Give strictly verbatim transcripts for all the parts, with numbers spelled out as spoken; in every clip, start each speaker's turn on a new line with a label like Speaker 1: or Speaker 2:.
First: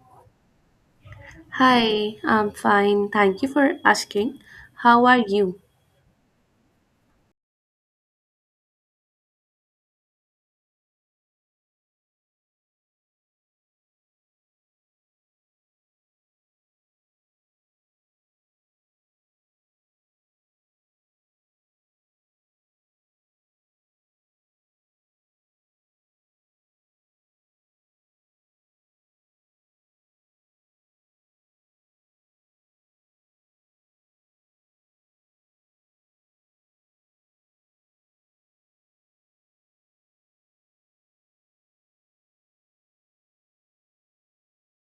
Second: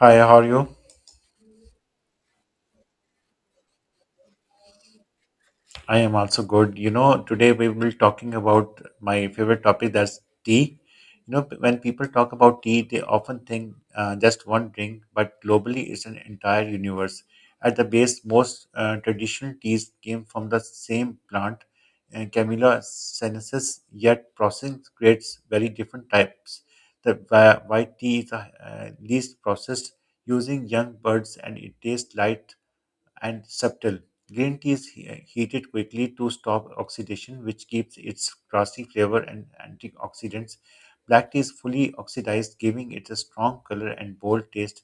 Speaker 1: Hi, how are you?
Speaker 2: Hi, I'm fine. Thank you for asking. How are you?
Speaker 1: I am also good. You know, today we will be talking about my favorite topic, that's tea. You know, when people talk about tea, they often think uh, just one drink, but globally it's an entire universe. At the base, most uh, traditional teas came from the same plant, and Camellia sinensis, yet processing creates very different types. The whi- white tea is the uh, least processed using young birds and it tastes light and subtle. Green tea is he- heated quickly to stop oxidation, which keeps its grassy flavor and antioxidants. Black tea is fully oxidized, giving it a strong color and bold taste.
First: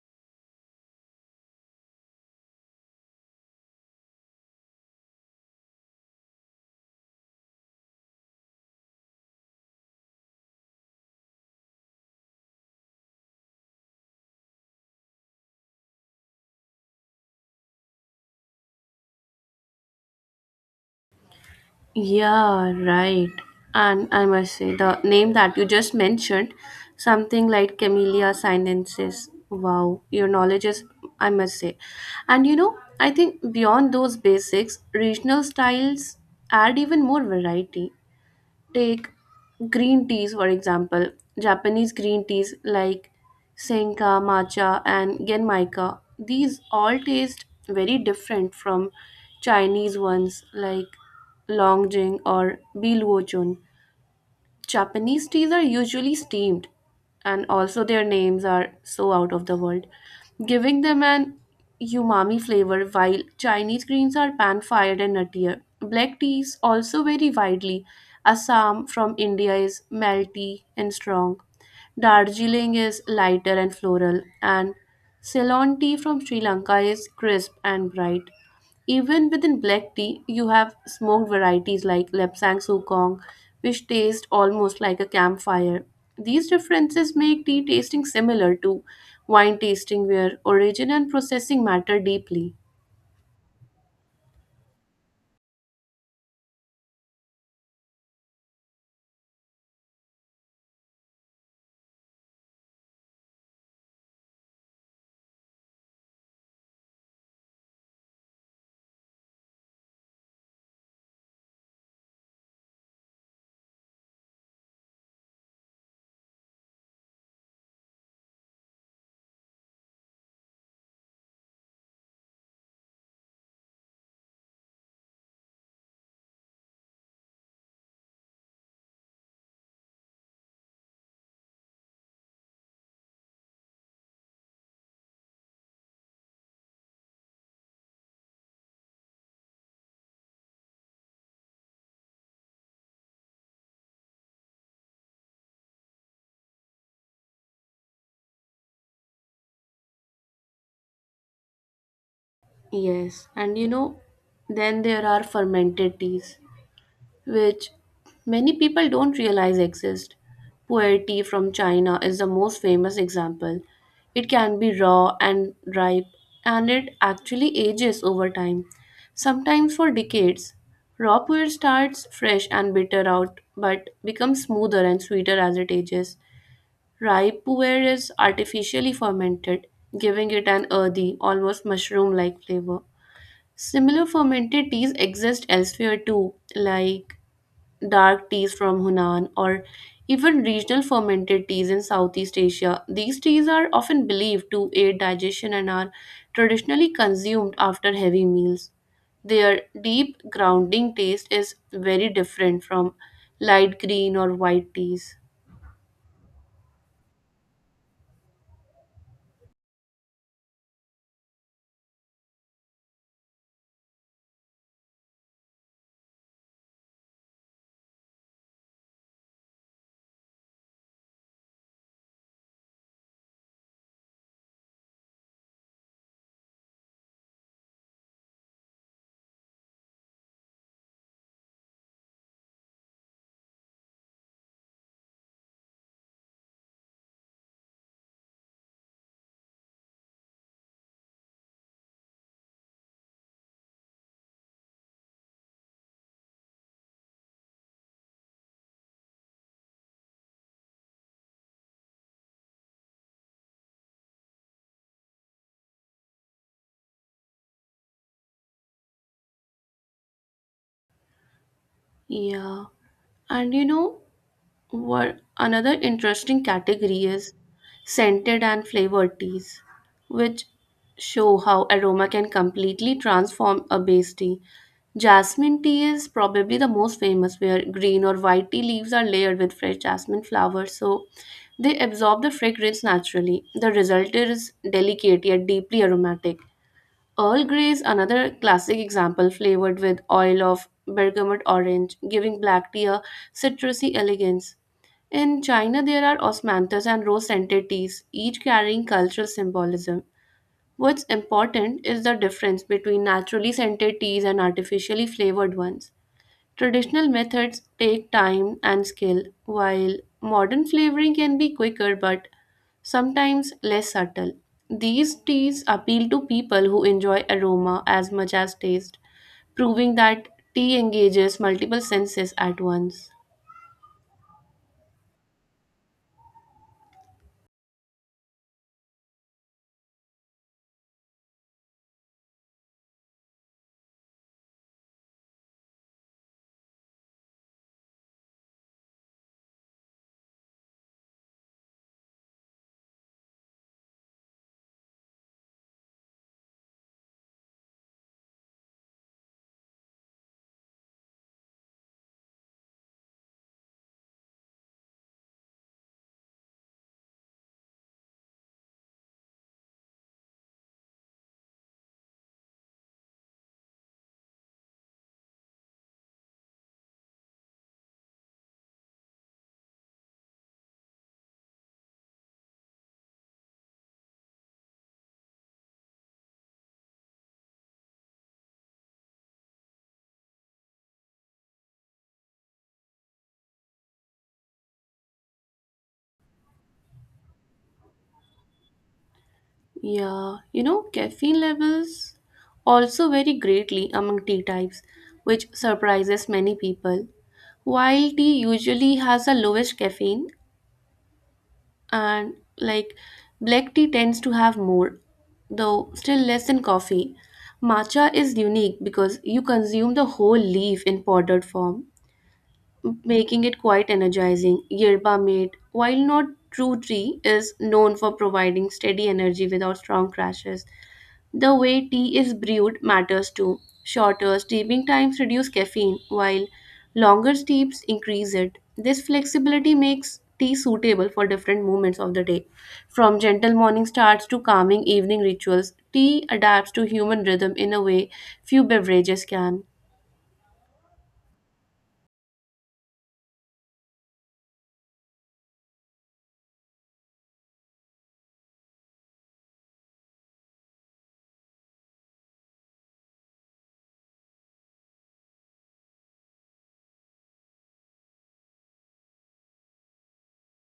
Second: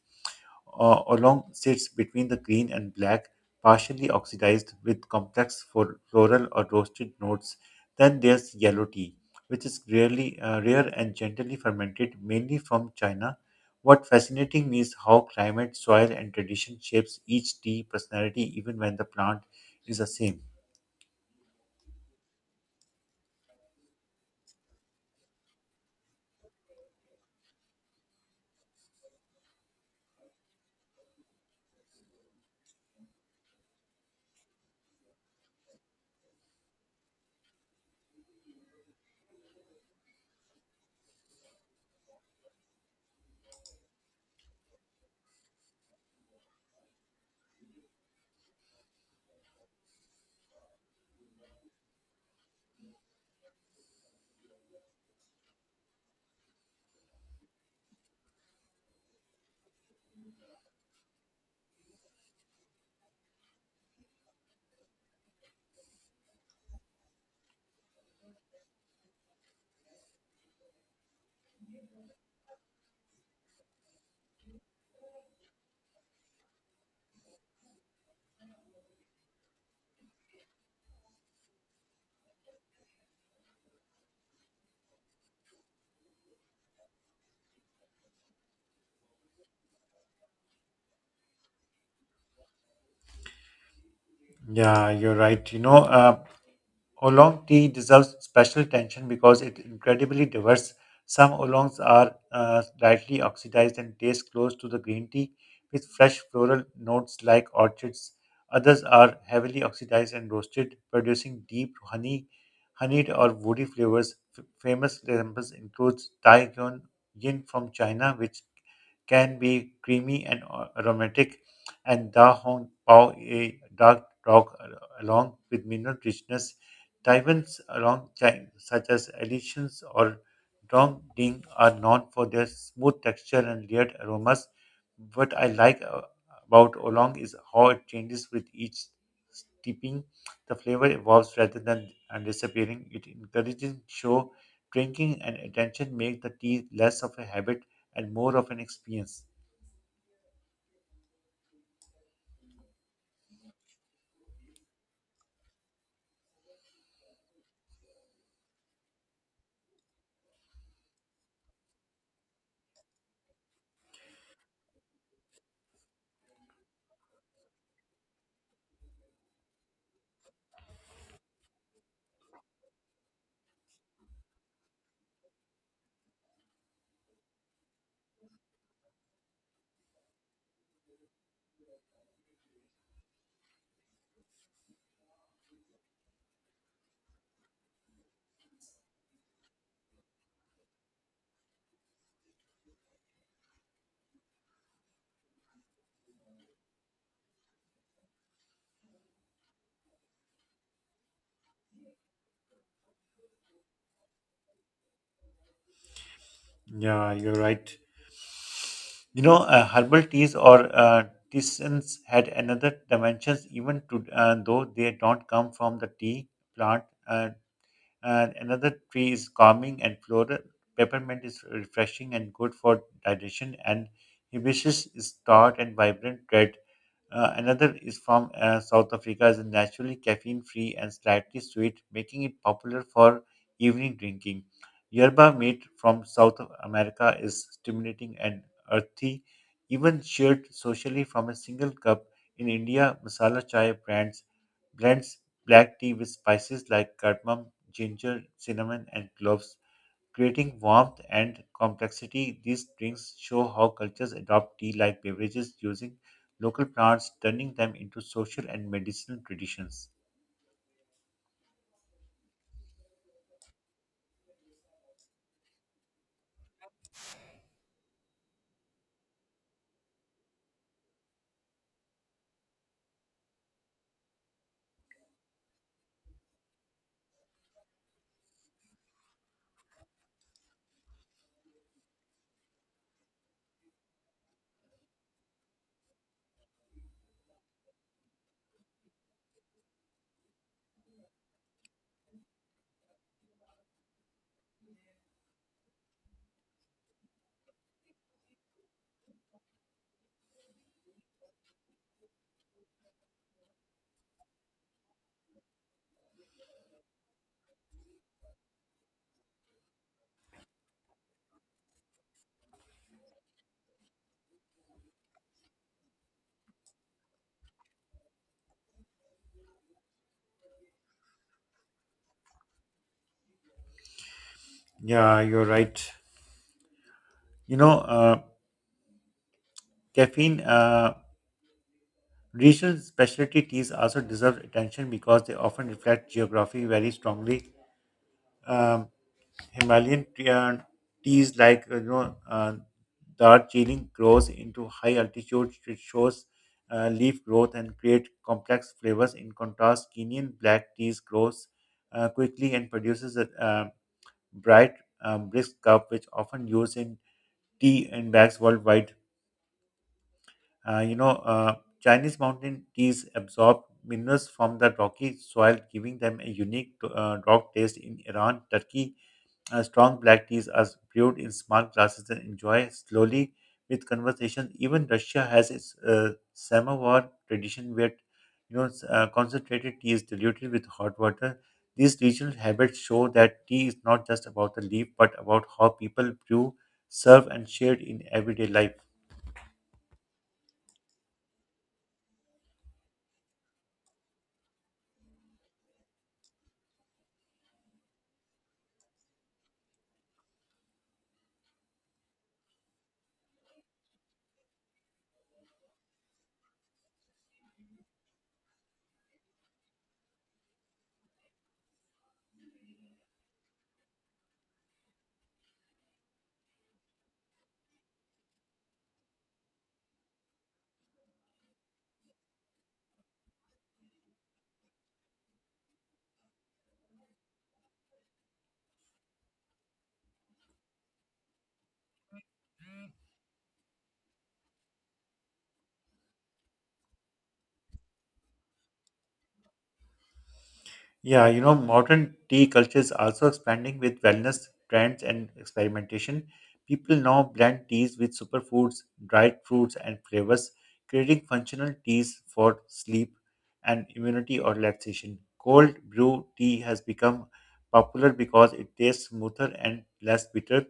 Speaker 1: uh, Oolong sits between the green and black, partially oxidized with complex fo- floral or roasted notes. Then there's yellow tea, which is rarely uh, rare and gently fermented, mainly from China. What fascinating me is how climate, soil, and tradition shapes each tea personality, even when the plant is the same.
Speaker 2: Yeah, right. And I must say, the name that you just mentioned, something like Camellia sinensis. Wow, your knowledge is, I must say. And you know, I think beyond those basics, regional styles add even more variety. Take green teas for example, Japanese green teas like senka matcha and genmaica, these all taste very different from Chinese ones like longjing or biluochun. Japanese teas are usually steamed, and also their names are so out of the world, giving them an umami flavor, while Chinese greens are pan fried and nuttier. Black teas also vary widely. Assam from India is melty and strong. Darjeeling is lighter and floral, and Ceylon tea from Sri Lanka is crisp and bright. Even within black tea, you have smoked varieties like Lepsang Sukong, which taste almost like a campfire. These differences make tea tasting similar to wine tasting, where origin and processing matter deeply.
Speaker 1: Yeah, you're right. You know, uh, Oolong tea deserves special attention because it's incredibly diverse. Some oolongs are uh, lightly oxidized and taste close to the green tea, with fresh floral notes like orchids. Others are heavily oxidized and roasted, producing deep honey, honeyed or woody flavors. F- famous examples include Tai Gyun Yin from China, which can be creamy and a- aromatic, and Da Hong Pao, a dark rock along with mineral richness. Taiwan's along China, such as additions or dong ding, are known for their smooth texture and layered aromas. What I like uh, about oolong is how it changes with each steeping. The flavor evolves rather than uh, disappearing. It encourages show drinking and attention make the tea less of a habit and more of an experience.
Speaker 2: Yes, and you know, then there are fermented teas, which many people don't realize exist. Pu'er tea from China is the most famous example. It can be raw and ripe, and it actually ages over time, sometimes for decades. Raw pu'er starts fresh and bitter out, but becomes smoother and sweeter as it ages. Ripe pu'er is artificially fermented, giving it an earthy, almost mushroom like flavor. Similar fermented teas exist elsewhere too, like dark teas from Hunan, or even regional fermented teas in Southeast Asia. These teas are often believed to aid digestion and are traditionally consumed after heavy meals. Their deep grounding taste is very different from light green or white teas.
Speaker 1: Yeah, you're right. You know, uh, herbal teas or uh, tisanes had another dimensions, even to uh, though they don't come from the tea plant. Uh, uh, another tree is calming and floral. Peppermint is refreshing and good for digestion, and hibiscus is tart and vibrant red. Uh, another is from uh, South Africa, is naturally caffeine free and slightly sweet, making it popular for evening drinking. Yerba mate from South America is stimulating and earthy, even shared socially from a single cup. In India, masala chai brands blends black tea with spices like cardamom, ginger, cinnamon, and cloves, creating warmth and complexity. These drinks show how cultures adopt tea like beverages using local plants, turning them into social and medicinal traditions.
Speaker 2: Yeah. And you know, what another interesting category is scented and flavored teas, which show how aroma can completely transform a base tea. Jasmine tea is probably the most famous, where green or white tea leaves are layered with fresh jasmine flowers, so they absorb the fragrance naturally. The result is delicate yet deeply aromatic. Earl Grey is another classic example, flavored with oil of bergamot orange, giving black tea a citrusy elegance. In China, there are osmanthus and rose scented teas, each carrying cultural symbolism. What's important is the difference between naturally scented teas and artificially flavored ones. Traditional methods take time and skill, while modern flavoring can be quicker but sometimes less subtle. These teas appeal to people who enjoy aroma as much as taste, proving that tea engages multiple senses at once.
Speaker 1: Yeah, you're right. You know, uh, Caffeine, uh, regional specialty teas also deserve attention because they often reflect geography very strongly. Um, Himalayan tea- uh, teas like uh, you know uh, Darjeeling grows into high altitude, which shows uh, leaf growth and create complex flavors. In contrast, Kenyan black teas grows uh, quickly and produces a uh, bright, um, brisk cup, which often used in tea and bags worldwide. Uh, you know, uh, Chinese mountain teas absorb minerals from the rocky soil, giving them a unique uh, rock taste in Iran, Turkey, uh, strong black teas are brewed in small glasses and enjoyed slowly with conversation. Even Russia has its uh, samovar tradition, where you know s- uh, concentrated tea is diluted with hot water. These regional habits show that tea is not just about the leaf, but about how people brew, serve, and share it in everyday life.
Speaker 2: Yeah, you know, caffeine levels also vary greatly among tea types, which surprises many people. While tea usually has the lowest caffeine, and like black tea tends to have more, though still less than coffee. Matcha is unique because you consume the whole leaf in powdered form, making it quite energizing. Yerba mate, while not true tea, is known for providing steady energy without strong crashes. The way tea is brewed matters too. Shorter steeping times reduce caffeine, while longer steeps increase it. This flexibility makes tea suitable for different moments of the day. From gentle morning starts to calming evening rituals, tea adapts to human rhythm in a way few beverages can.
Speaker 1: Yeah, you know, modern tea culture is also expanding with wellness trends and experimentation. People now blend teas with superfoods, dried fruits, and flavors, creating functional teas for sleep and immunity or relaxation. Cold brew tea has become popular because it tastes smoother and less bitter.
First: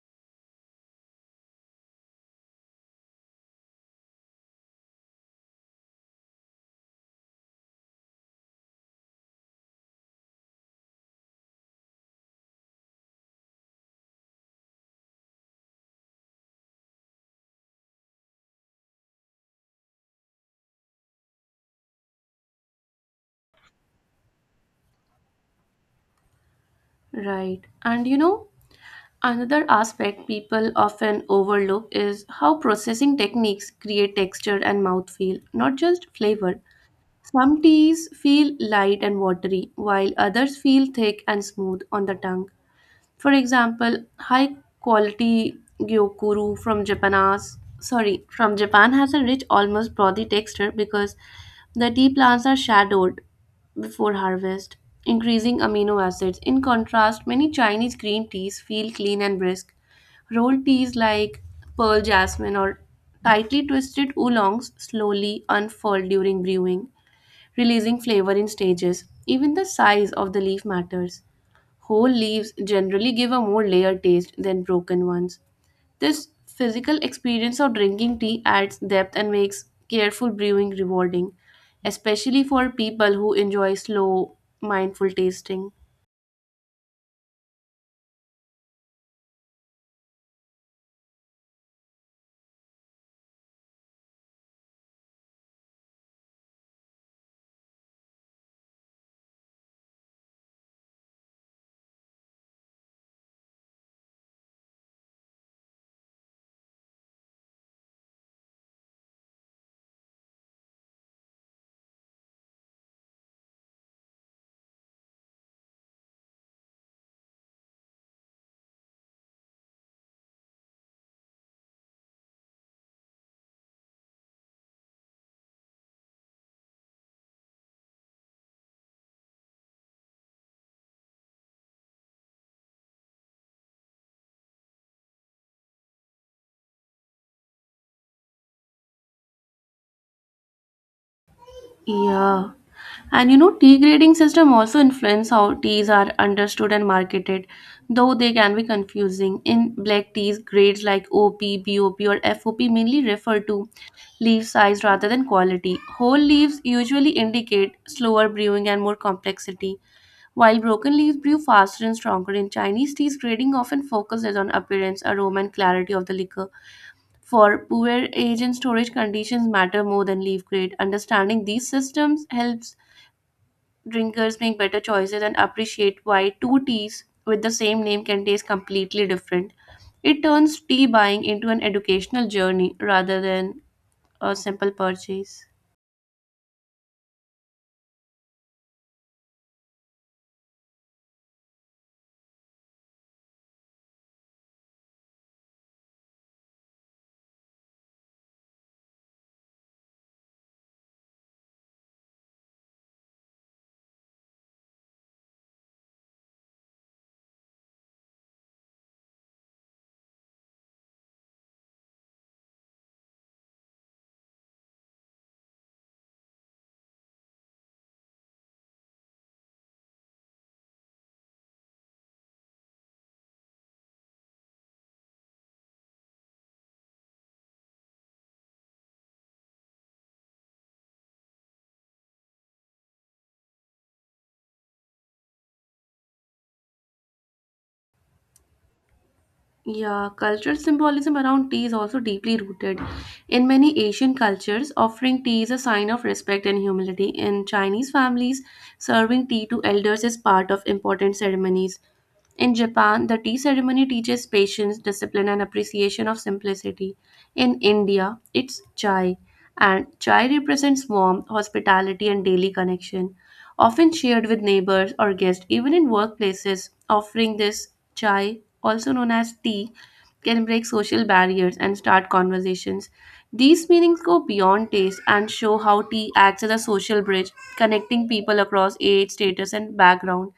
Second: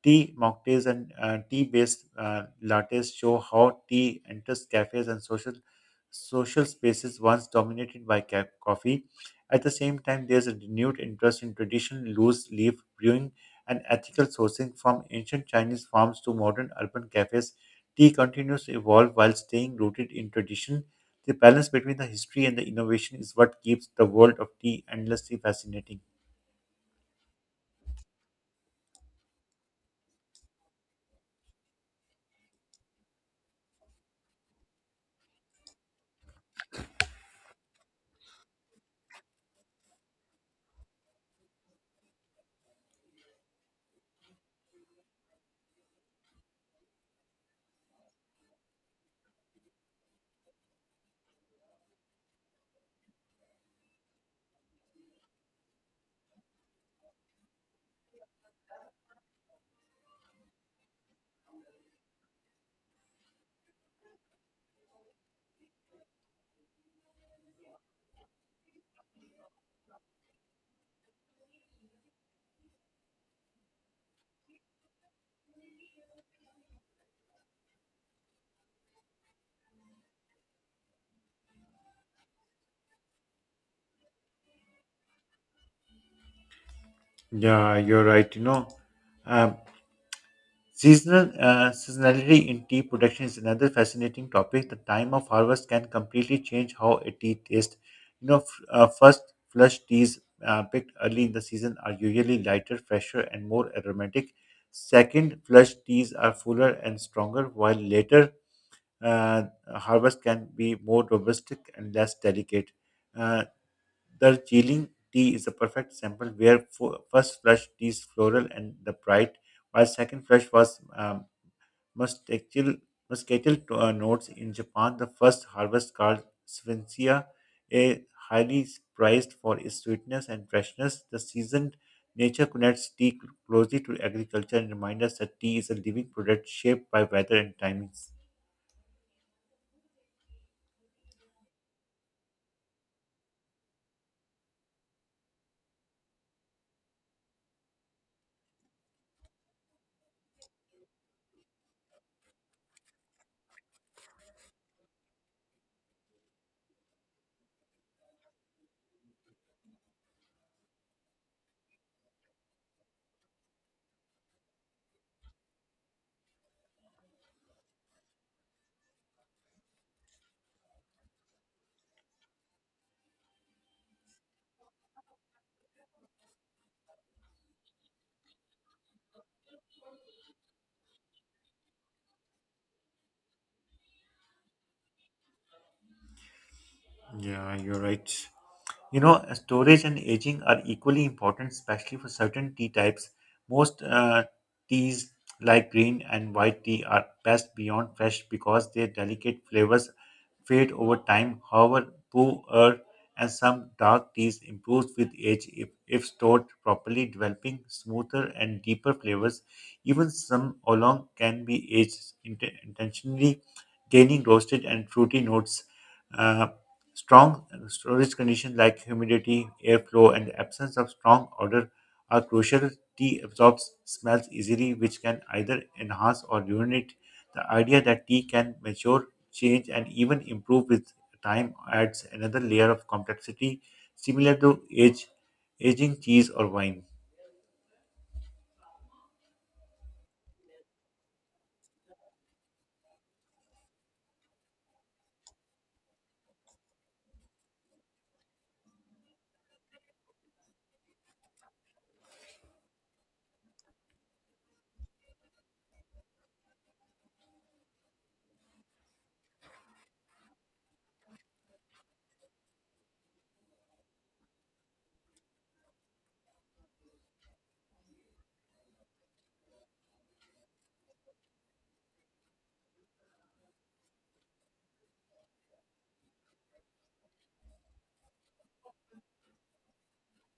Speaker 1: Tea mocktails and uh, tea-based uh, lattes show how tea enters cafes and social social spaces once dominated by ca- coffee. At the same time, there's a renewed interest in traditional loose-leaf brewing and ethical sourcing from ancient Chinese farms to modern urban cafes. Tea continues to evolve while staying rooted in tradition. The balance between the history and the innovation is what keeps the world of tea endlessly fascinating.
Speaker 2: Right. And you know, another aspect people often overlook is how processing techniques create texture and mouthfeel, not just flavor. Some teas feel light and watery, while others feel thick and smooth on the tongue. For example, high quality gyokuru from Japanese, sorry, from Japan has a rich, almost brothy texture because the tea plants are shadowed before harvest, increasing amino acids. In contrast, many Chinese green teas feel clean and brisk. Rolled teas like pearl jasmine or tightly twisted oolongs slowly unfold during brewing, releasing flavor in stages. Even the size of the leaf matters. Whole leaves generally give a more layered taste than broken ones. This physical experience of drinking tea adds depth and makes careful brewing rewarding, especially for people who enjoy slow, mindful tasting.
Speaker 1: Yeah, you're right. You know, um, Seasonal uh, seasonality in tea production is another fascinating topic. The time of harvest can completely change how a tea tastes. You know, f- uh, first flush teas uh, picked early in the season are usually lighter, fresher, and more aromatic. Second flush teas are fuller and stronger, while later uh, harvest can be more robust and less delicate. Uh, the Jilin tea is a perfect sample where fo- first flush tea is floral and the bright, while second flush was um, Muscatel, muscatel to- uh, notes in Japan, the first harvest called Svensia, a highly prized for its sweetness and freshness. The seasoned nature connects tea cl- closely to agriculture and reminds us that tea is a living product shaped by weather and timings.
Speaker 2: Yeah. And you know, tea grading system also influence how teas are understood and marketed, though they can be confusing. In black teas, grades like O P, B O P, or F O P mainly refer to leaf size rather than quality. Whole leaves usually indicate slower brewing and more complexity, while broken leaves brew faster and stronger. In Chinese teas, grading often focuses on appearance, aroma, and clarity of the liquor. For poor age and storage conditions matter more than leaf grade. Understanding these systems helps drinkers make better choices and appreciate why two teas with the same name can taste completely different. It turns tea buying into an educational journey rather than a simple purchase.
Speaker 1: Yeah, you're right. You know, storage and aging are equally important, especially for certain tea types. Most uh, teas like green and white tea are best beyond fresh because their delicate flavors fade over time. However, blue earth and some dark teas improve with age if, if stored properly, developing smoother and deeper flavors. Even some oolong can be aged int- intentionally, gaining roasted and fruity notes. Uh, Strong storage conditions like humidity, airflow, and the absence of strong odor are crucial. Tea absorbs smells easily, which can either enhance or ruin it. The idea that tea can mature, change, and even improve with time adds another layer of complexity, similar to age, aging cheese or wine.
Speaker 2: Yeah, cultural symbolism around tea is also deeply rooted in many Asian cultures. Offering tea is a sign of respect and humility. In Chinese families, serving tea to elders is part of important ceremonies. In Japan, the tea ceremony teaches patience, discipline, and appreciation of simplicity. In India, it's chai, and chai represents warmth, hospitality, and daily connection. Often shared with neighbors or guests, even in workplaces, offering this chai, also known as tea, can break social barriers and start conversations. These meanings go beyond taste and show how tea acts as a social bridge, connecting people across age, status, and background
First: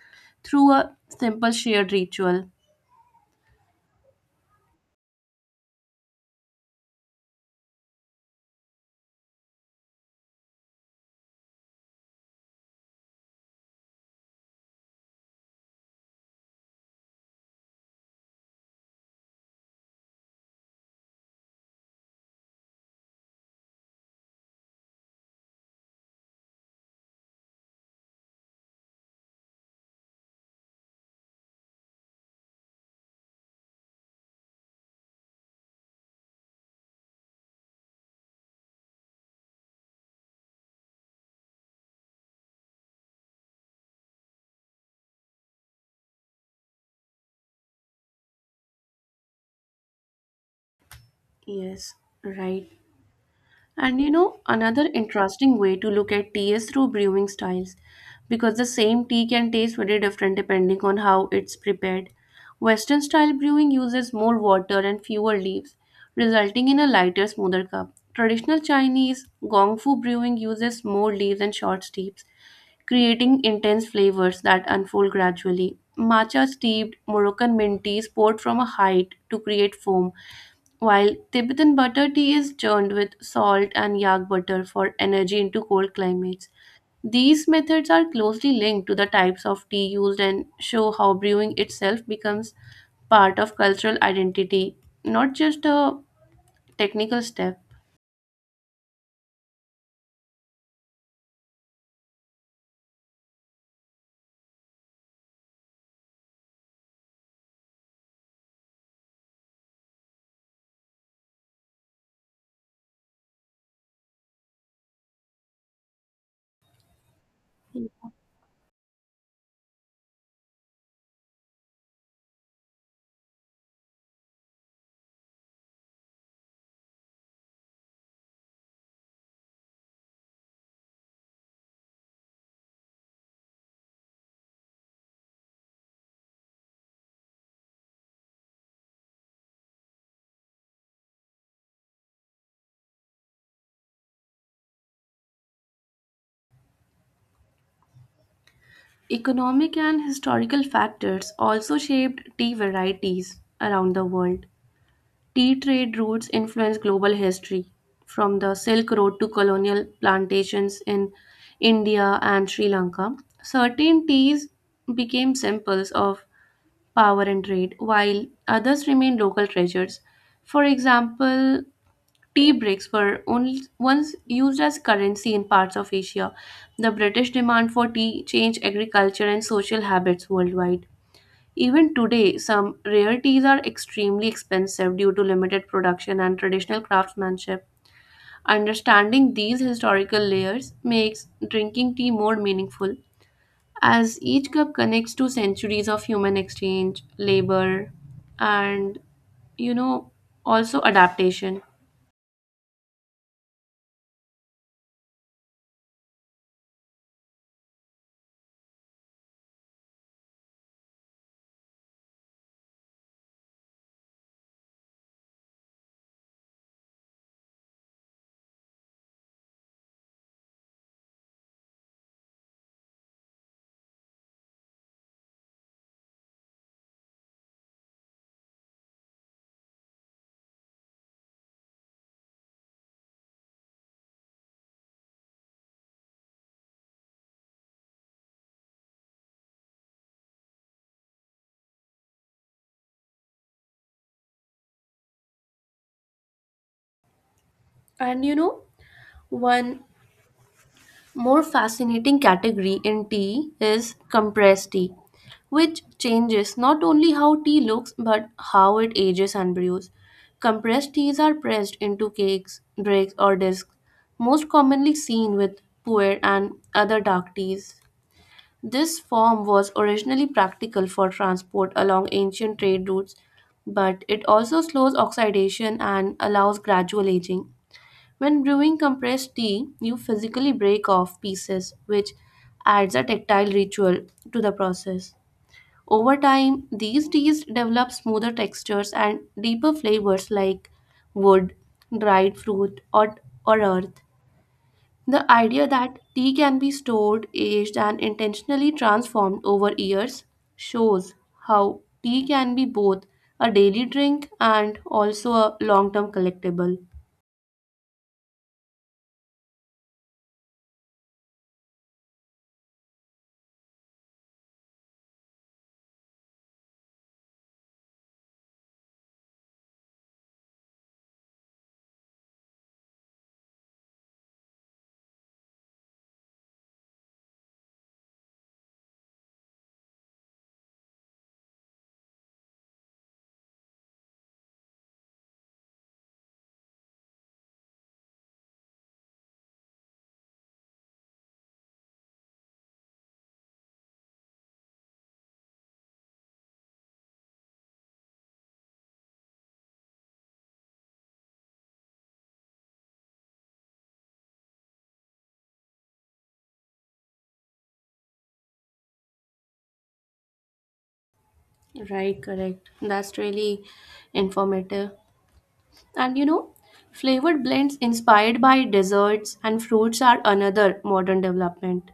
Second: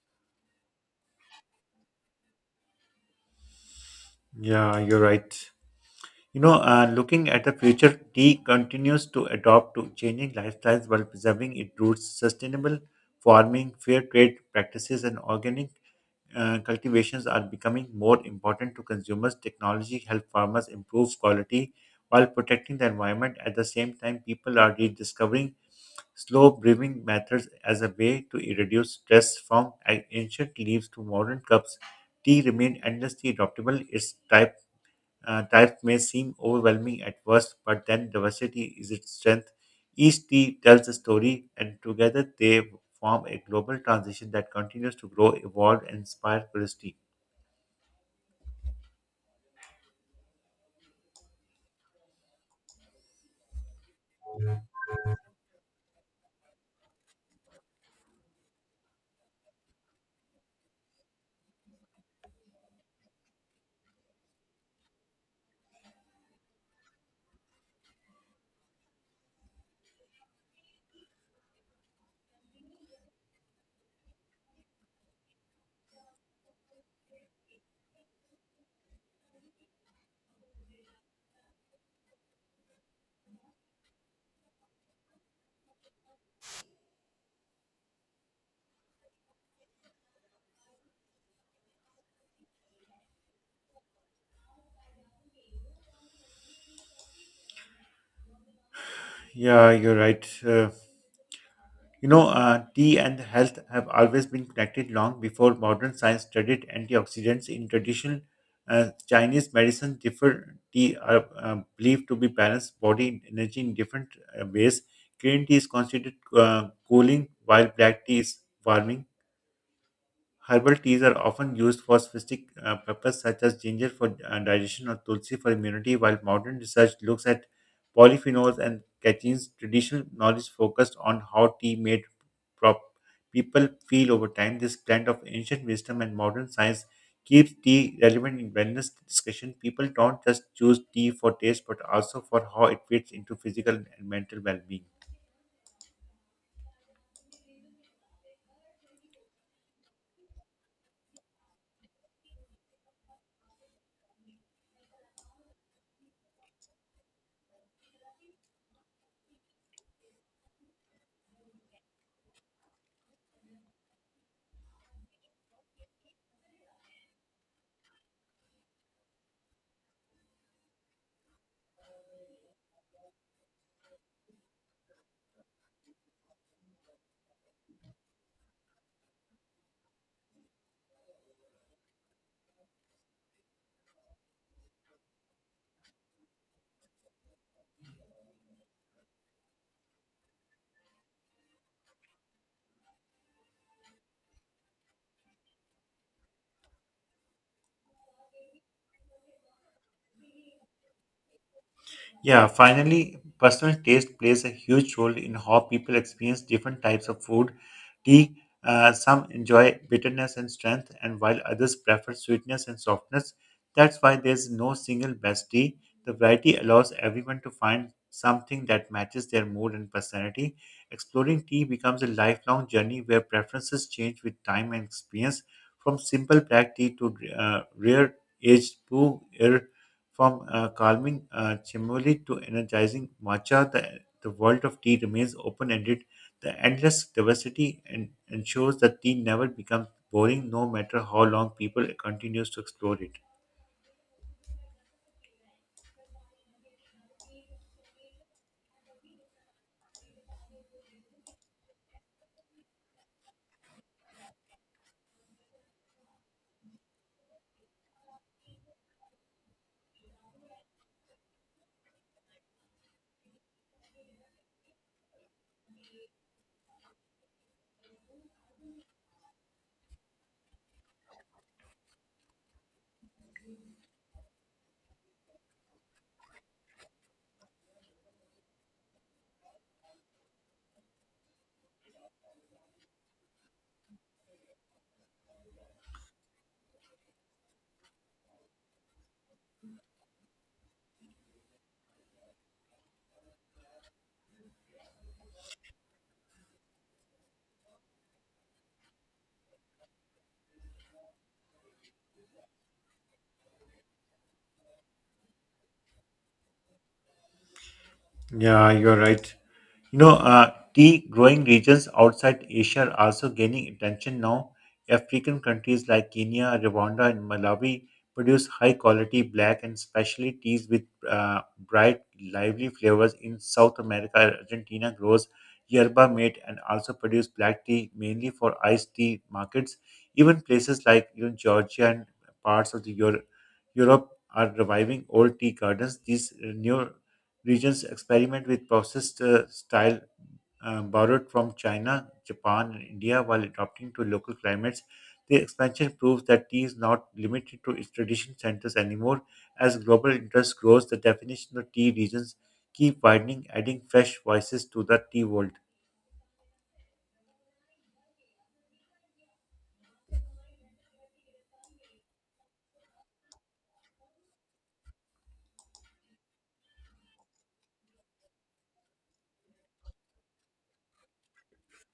Speaker 2: through a simple shared ritual.
Speaker 1: Yeah, you're right. You know, uh, looking at the future, tea continues to adopt to changing lifestyles while preserving its roots, sustainable farming, fair trade practices, and organic uh, cultivations are becoming more important to consumers. Technology helps farmers improve quality while protecting the environment. At the same time, people are rediscovering slow brewing methods as a way to reduce stress from ancient leaves to modern cups. Tea remained endlessly adaptable. Its type uh, types may seem overwhelming at first, but then diversity is its strength. Each tea tells a story, and together they form a global transition that continues to grow, evolve, and inspire curiosity.
Speaker 2: Yes, right. And you know, another interesting way to look at tea is through brewing styles, because the same tea can taste very different depending on how it's prepared. Western style brewing uses more water and fewer leaves, resulting in a lighter, smoother cup. Traditional Chinese Gongfu brewing uses more leaves and short steeps, creating intense flavors that unfold gradually. Matcha steeped Moroccan mint tea is poured from a height to create foam, while Tibetan butter tea is churned with salt and yak butter for energy into cold climates. These methods are closely linked to the types of tea used and show how brewing itself becomes part of cultural identity, not just a technical step.
Speaker 1: Yeah, you're right. Uh, You know, uh, tea and health have always been connected long before modern science studied antioxidants. In traditional uh, Chinese medicine, different tea are uh, believed to be balanced body and energy in different uh, ways. Green tea is considered uh, cooling, while black tea is warming. Herbal teas are often used for specific uh, purpose such as ginger for uh, digestion or tulsi for immunity, while modern research looks at polyphenols and catechenes. Traditional knowledge focused on how tea made prop people feel over time. This blend of ancient wisdom and modern science keeps tea relevant in wellness discussion. People don't just choose tea for taste, but also for how it fits into physical and mental well-being.
Speaker 2: Economic and historical factors also shaped tea varieties around the world. Tea trade routes influenced global history, from the Silk Road to colonial plantations in India and Sri Lanka. Certain teas became symbols of power and trade, while others remained local treasures. For example, tea bricks were only once used as currency in parts of Asia. The British demand for tea changed agriculture and social habits worldwide. Even today, some rarities are extremely expensive due to limited production and traditional craftsmanship. Understanding these historical layers makes drinking tea more meaningful, as each cup connects to centuries of human exchange, labor, and you know, also adaptation.
Speaker 1: Yeah, finally, personal taste plays a huge role in how people experience different types of food. Tea, uh, some enjoy bitterness and strength, and while others prefer sweetness and softness. That's why there's no single best tea. The variety allows everyone to find something that matches their mood and personality. Exploring tea becomes a lifelong journey where preferences change with time and experience, from simple black tea to uh, rare aged brew from uh, calming uh, chamomile to energizing matcha, the, the world of tea remains open ended. The endless diversity and ensures that tea never becomes boring, no matter how long people continues to explore it.
Speaker 2: And you know, one more fascinating category in tea is compressed tea, which changes not only how tea looks but how it ages and brews. Compressed teas are pressed into cakes, drinks, or discs, most commonly seen with pu'er and other dark teas. This form was originally practical for transport along ancient trade routes, but it also slows oxidation and allows gradual aging. When brewing compressed tea, you physically break off pieces, which adds a tactile ritual to the process. Over time, these teas develop smoother textures and deeper flavors like wood, dried fruit, or, or earth. The idea that tea can be stored, aged, and intentionally transformed over years shows how tea can be both a daily drink and also a long term collectible.
Speaker 1: Yeah, you're right. You know, uh, tea growing regions outside Asia are also gaining attention now. African countries like Kenya, Rwanda, and Malawi produce high quality black and specialty teas with uh, bright, lively flavors. In South America, Argentina grows yerba mate and also produce black tea mainly for iced tea markets. Even places like you know, Georgia and parts of the Euro- Europe are reviving old tea gardens. These uh, new regions experiment with processed uh, style uh, borrowed from China, Japan, and India while adapting to local climates. The expansion proves that tea is not limited to its tradition centers anymore. As global interest grows, the definition of tea regions keep widening, adding fresh voices to the tea world.
Speaker 2: Right, correct. That's really informative. And you know, flavored blends inspired by desserts and fruits are another modern development.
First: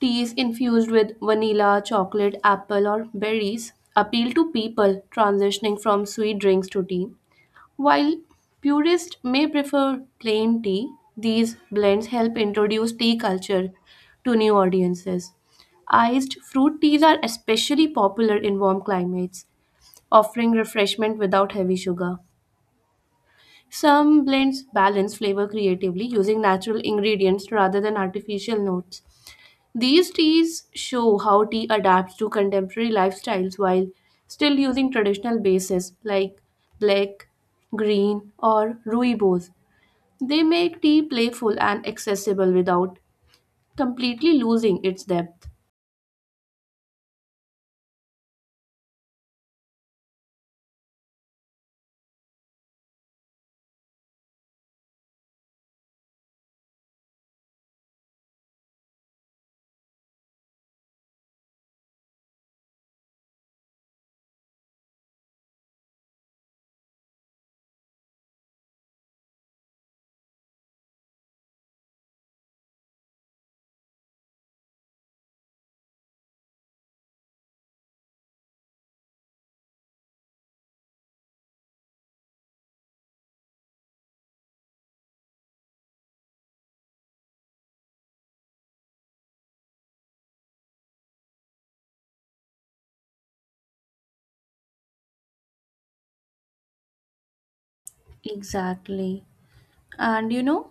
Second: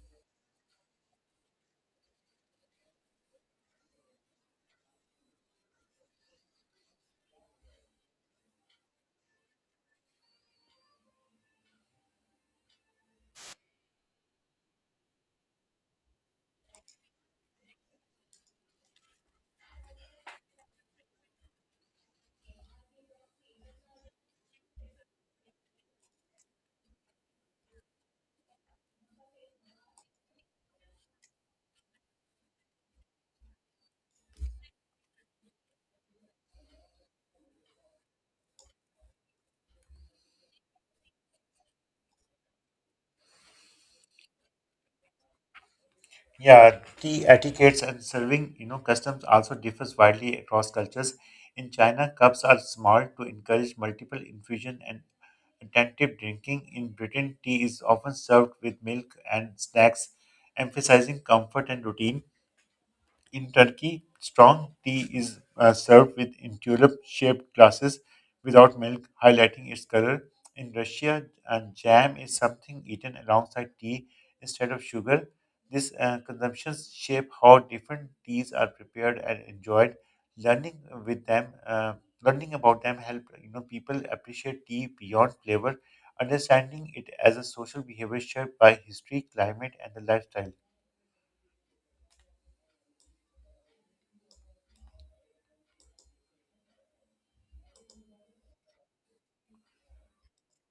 Speaker 2: Teas infused with vanilla, chocolate, apple, or berries appeal to people transitioning from sweet drinks to tea. While purists may prefer plain tea, these blends help introduce tea culture to new audiences. Iced fruit teas are especially popular in warm climates, offering refreshment without heavy sugar. Some blends balance flavor creatively using natural ingredients rather than artificial notes. These teas show how tea adapts to contemporary lifestyles while still using traditional bases like black, green, or rooibos. They make tea playful and accessible without completely losing its depth.
Speaker 1: Yeah, tea etiquettes and serving, you know, customs also differs widely across cultures. In China, cups are small to encourage multiple infusion and attentive drinking. In Britain, tea is often served with milk and snacks, emphasizing comfort and routine. In Turkey, strong tea is uh, served with in tulip-shaped glasses without milk, highlighting its color. In Russia, and jam is something eaten alongside tea instead of sugar. These uh, consumptions shape how different teas are prepared and enjoyed. Learning with them, uh, Learning about them, help you know people appreciate tea beyond flavor, understanding it as a social behavior shaped by history, climate, and the lifestyle.
Speaker 2: Exactly. And you know,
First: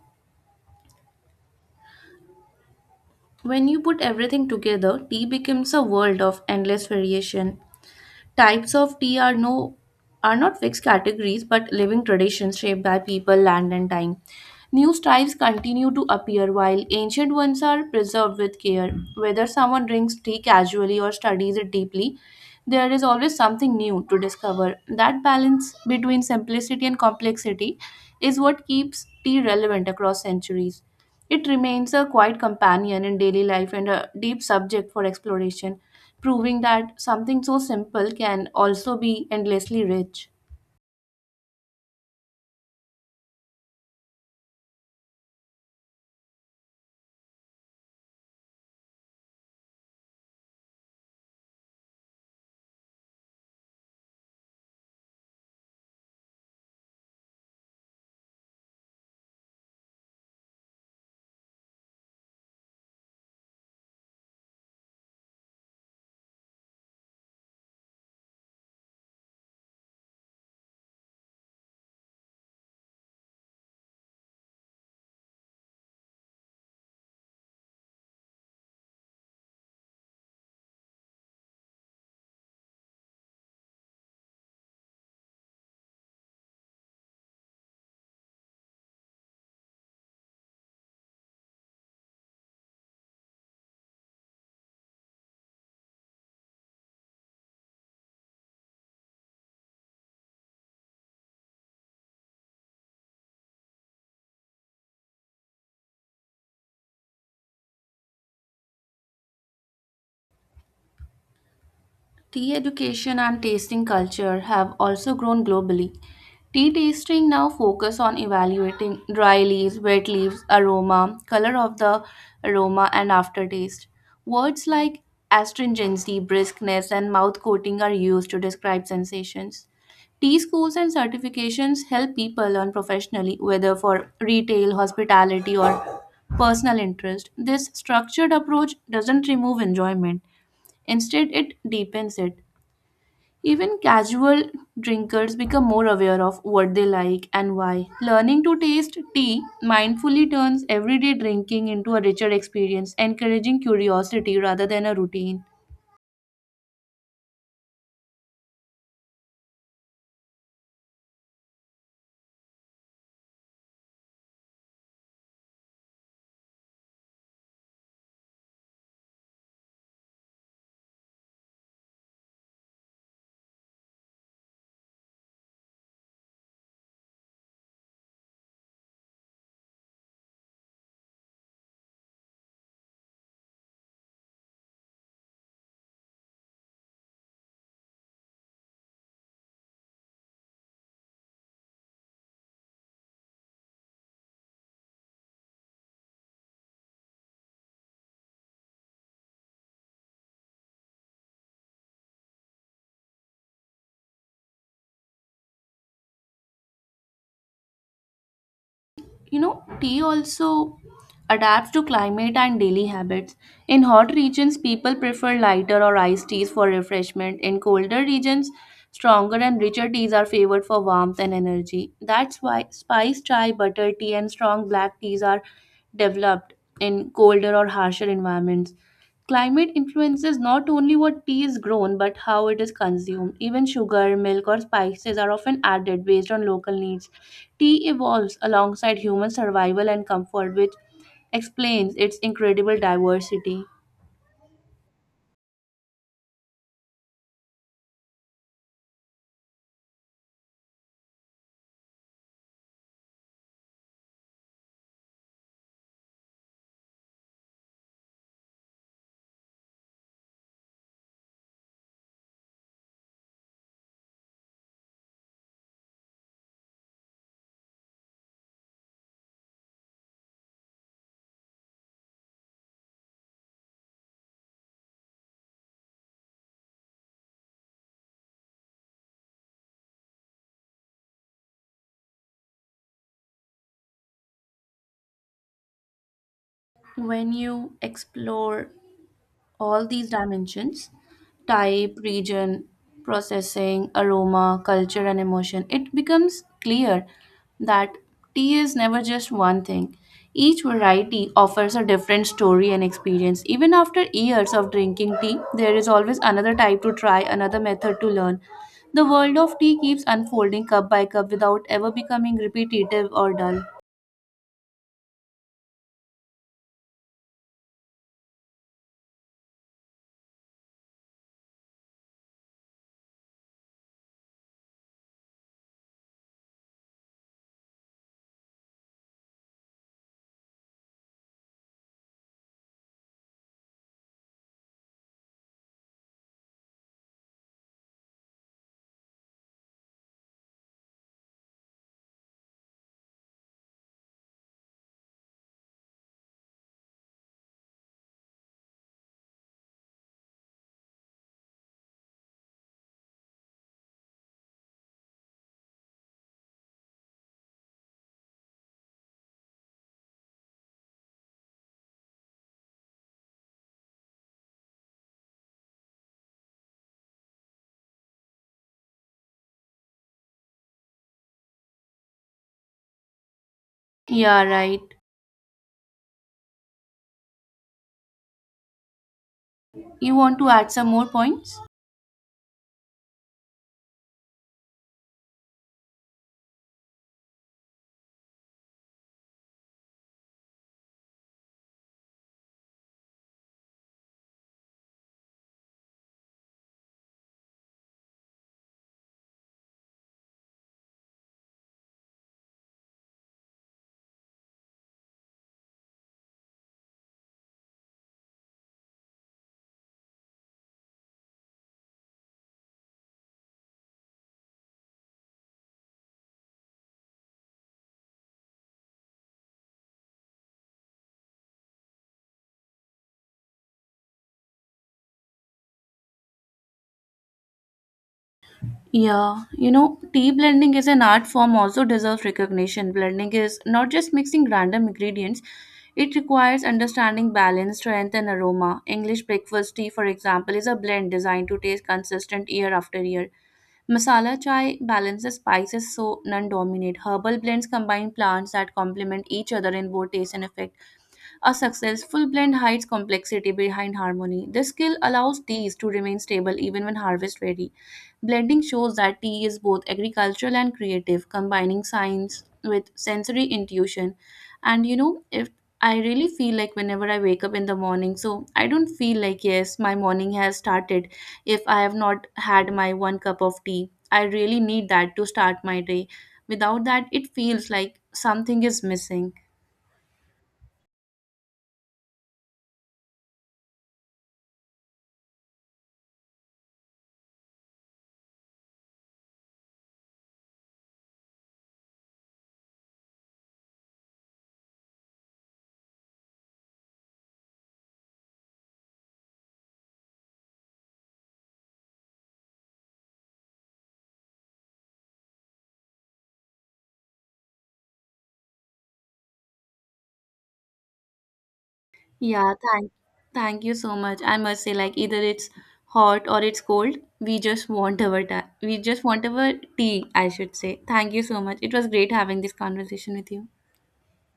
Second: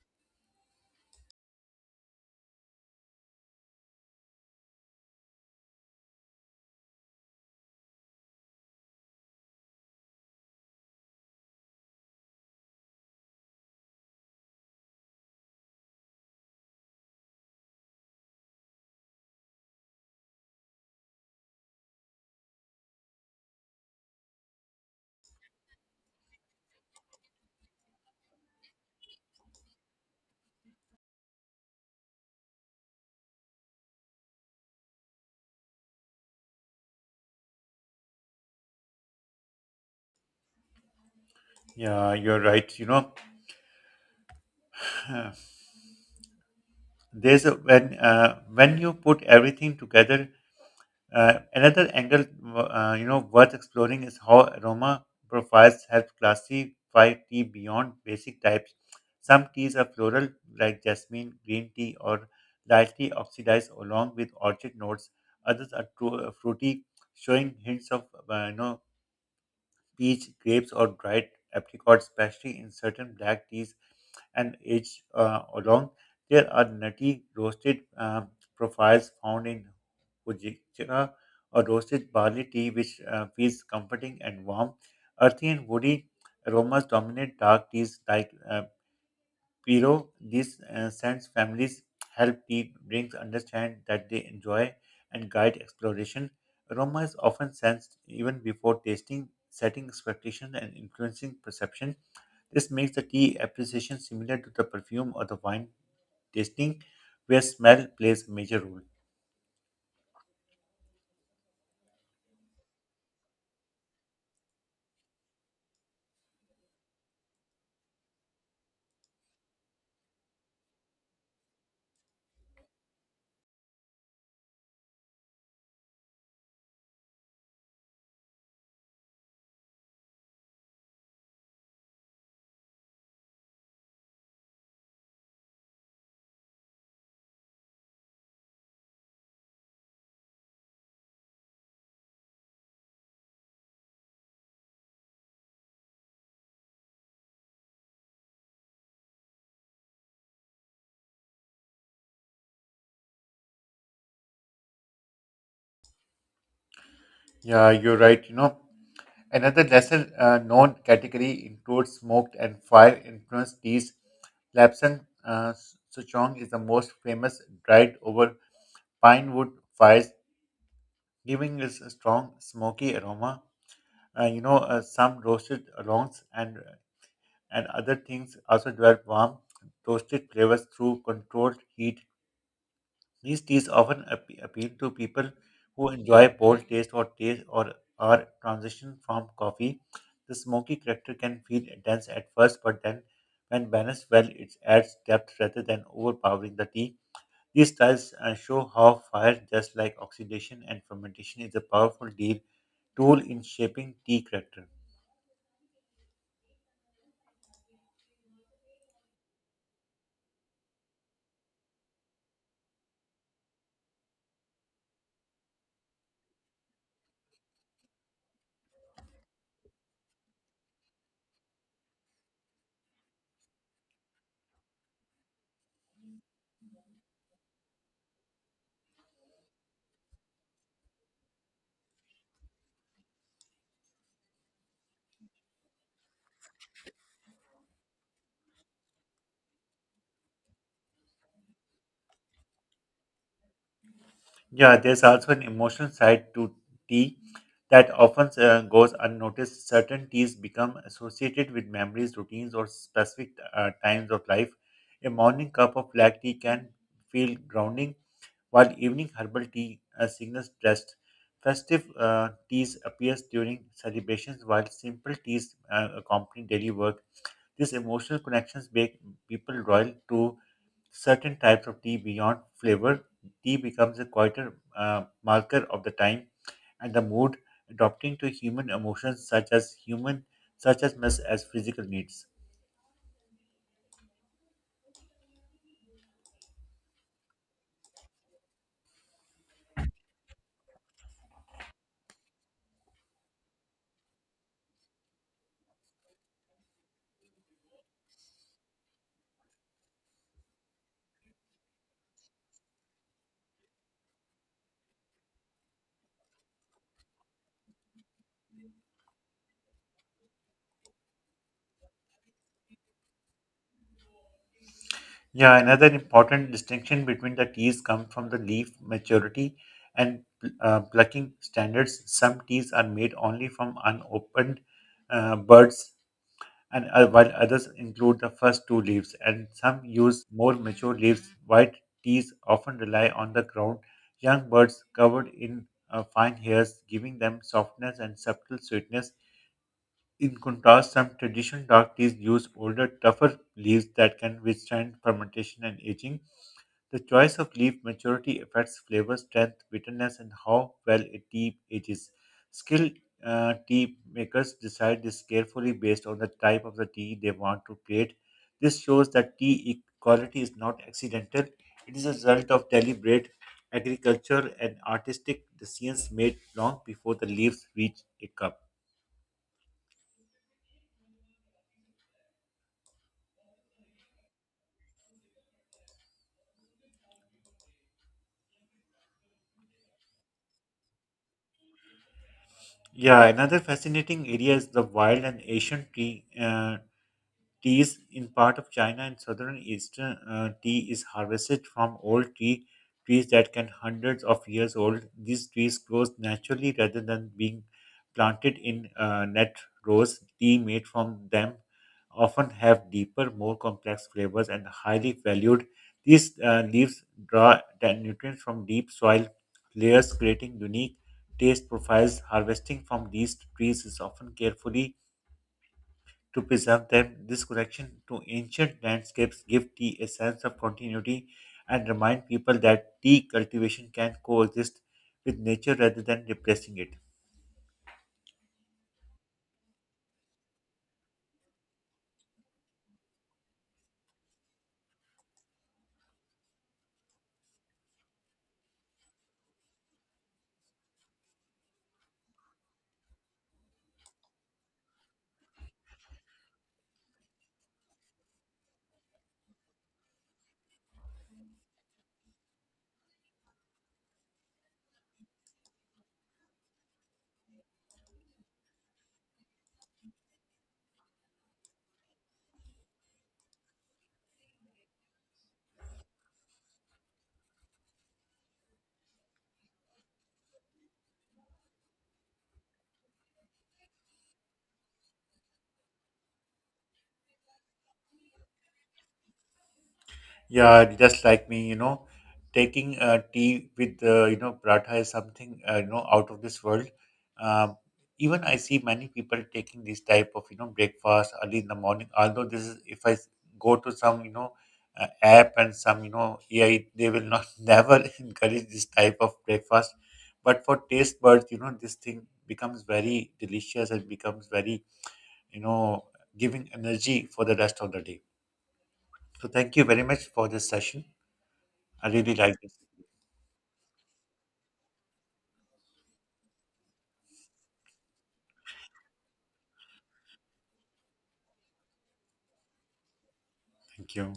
Speaker 2: when you put everything together, tea becomes a world of endless variation. Types of tea are no are not fixed categories but living traditions shaped by people, land and time. New styles continue to appear while ancient ones are preserved with care. Whether someone drinks tea casually or studies it deeply, there is always something new to discover. That balance between simplicity and complexity is what keeps tea relevant across centuries. It remains a quiet companion in daily life and a deep subject for exploration, proving that something so simple can also be endlessly rich.
Speaker 1: Yeah, you're right. You know, there's a when uh, when you put everything together uh, another angle uh, you know worth exploring is how aroma profiles help classify tea beyond basic types. Some teas are floral, like jasmine green tea, or lightly oxidized along with orchid notes. Others are tru- fruity, showing hints of uh, you know peach, grapes, or dried apricots, especially in certain black teas and aged uh, along. There are nutty roasted um, profiles found in hojicha or roasted barley tea, which uh, feels comforting and warm. Earthy and woody aromas dominate dark teas like uh, Piro. These uh, sense families help pe- beings understand that they enjoy and guide exploration. Aroma is often sensed even before tasting, setting expectations and influencing perception. This makes the tea appreciation similar to the perfume or the wine tasting, where smell plays a major role.
Speaker 2: Tea education and tasting culture have also grown globally. Tea tasting now focus on evaluating dry leaves, wet leaves, aroma, color of the aroma and aftertaste. Words like astringency, briskness and mouth coating are used to describe sensations. Tea schools and certifications help people learn professionally whether for retail, hospitality or personal interest. This structured approach doesn't remove enjoyment. Instead, it deepens it. Even casual drinkers become more aware of what they like and why. Learning to taste tea mindfully turns everyday drinking into a richer experience, encouraging curiosity rather than a routine.
Speaker 1: Yeah, you're right. You know, another lesser uh, known category includes smoked and fire influenced teas. Lapsang uh, Souchong is the most famous, dried over pine wood fires, giving us a strong smoky aroma. Uh, you know, uh, some roasted longs and and other things also develop warm, toasted flavors through controlled heat. These teas often appe- appeal to people who enjoy bold taste or taste or are transition from coffee. The smoky character can feel intense at first, but then, when balanced well, it adds depth rather than overpowering the tea. These styles uh, show how fire, just like oxidation and fermentation, is a powerful deal, tool in shaping tea character.
Speaker 2: You know, tea also adapts to climate and daily habits. In hot regions, people prefer lighter or iced teas for refreshment. In colder regions, stronger and richer teas are favored for warmth and energy. That's why spice chai, butter tea, and strong black teas are developed in colder or harsher environments. Climate influences not only what tea is grown but how it is consumed. Even sugar, milk, or spices are often added based on local needs. Tea evolves alongside human survival and comfort, which explains its incredible diversity.
Speaker 1: Yeah, there's also an emotional side to tea that often uh, goes unnoticed. Certain teas become associated with memories, routines, or specific uh, times of life. A morning cup of black tea can feel grounding, while evening herbal tea uh, signals rest. Festive uh, teas appears during celebrations, while simple teas uh, accompany daily work. These emotional connections make people loyal to certain types of tea beyond flavor. Tea becomes a quieter uh, marker of the time and the mood, adapting to human emotions such as human, such as much as physical needs.
Speaker 2: When you explore all these dimensions, type, region, processing, aroma, culture, and emotion, it becomes clear that tea is never just one thing. Each variety offers a different story and experience. Even after years of drinking tea, there is always another type to try, another method to learn. The world of tea keeps unfolding cup by cup without ever becoming repetitive or dull.
Speaker 1: Yeah, another important distinction between the teas come from the leaf maturity and uh, plucking standards. Some teas are made only from unopened uh, buds and uh, while others include the first two leaves, and some use more mature leaves. White teas often rely on the ground, young birds covered in uh, fine hairs, giving them softness and subtle sweetness. In contrast, some traditional dark teas use older, tougher leaves that can withstand fermentation and aging. The choice of leaf maturity affects flavor, strength, bitterness, and how well a tea ages. Skilled uh, tea makers decide this carefully based on the type of the tea they want to create. This shows that tea e- quality is not accidental, it is a result of deliberate agriculture and artistic decisions made long before the leaves reach a cup.
Speaker 2: Yeah, right. You want to add some more points?
Speaker 1: Yeah, another fascinating area is the wild and Asian tea. uh, Teas in part of China and southern eastern uh, tea is harvested from old tea trees that can hundreds of years old. These trees grow naturally rather than being planted in uh, net rows. Tea made from them often have deeper, more complex flavors and highly valued. These uh, leaves draw the nutrients from deep soil layers, creating unique taste profiles. Harvesting from these trees is often carefully to preserve them. This connection to ancient landscapes give tea a sense of continuity and remind people that tea cultivation can coexist with nature rather than replacing it.
Speaker 2: Yeah, you know, tea blending is an art form also deserves recognition. Blending is not just mixing random ingredients, it requires understanding balance, strength, and aroma. English breakfast tea, for example, is a blend designed to taste consistent year after year. Masala chai balances spices so none dominate. Herbal blends combine plants that complement each other in both taste and effect. A successful blend hides complexity behind harmony. This skill allows teas to remain stable even when harvests vary. Blending shows that tea is both agricultural and creative, combining science with sensory intuition. And you know, if I really feel like whenever I wake up in the morning, so I don't feel like, yes, my morning has started if I have not had my one cup of tea. I really need that to start my day. Without that, it feels like something is missing.
Speaker 1: Yeah, just like me, you know, taking uh, tea with uh, you know paratha is something uh, you know out of this world. Um, Even I see many people taking this type of you know breakfast early in the morning. Although this is if I s- go to some you know uh, app and some you know A I, they will not never encourage this type of breakfast. But for taste buds, you know, this thing becomes very delicious and becomes very you know giving energy for the rest of the day. So thank you very much for this session. I really
Speaker 2: Yeah,
Speaker 1: like this.
Speaker 2: thank thank you so much. I must say, like either it's hot or it's cold, we just want our ta- we just want our tea, I should say. Thank you so much. It was great having this conversation with you.
Speaker 1: Thank you.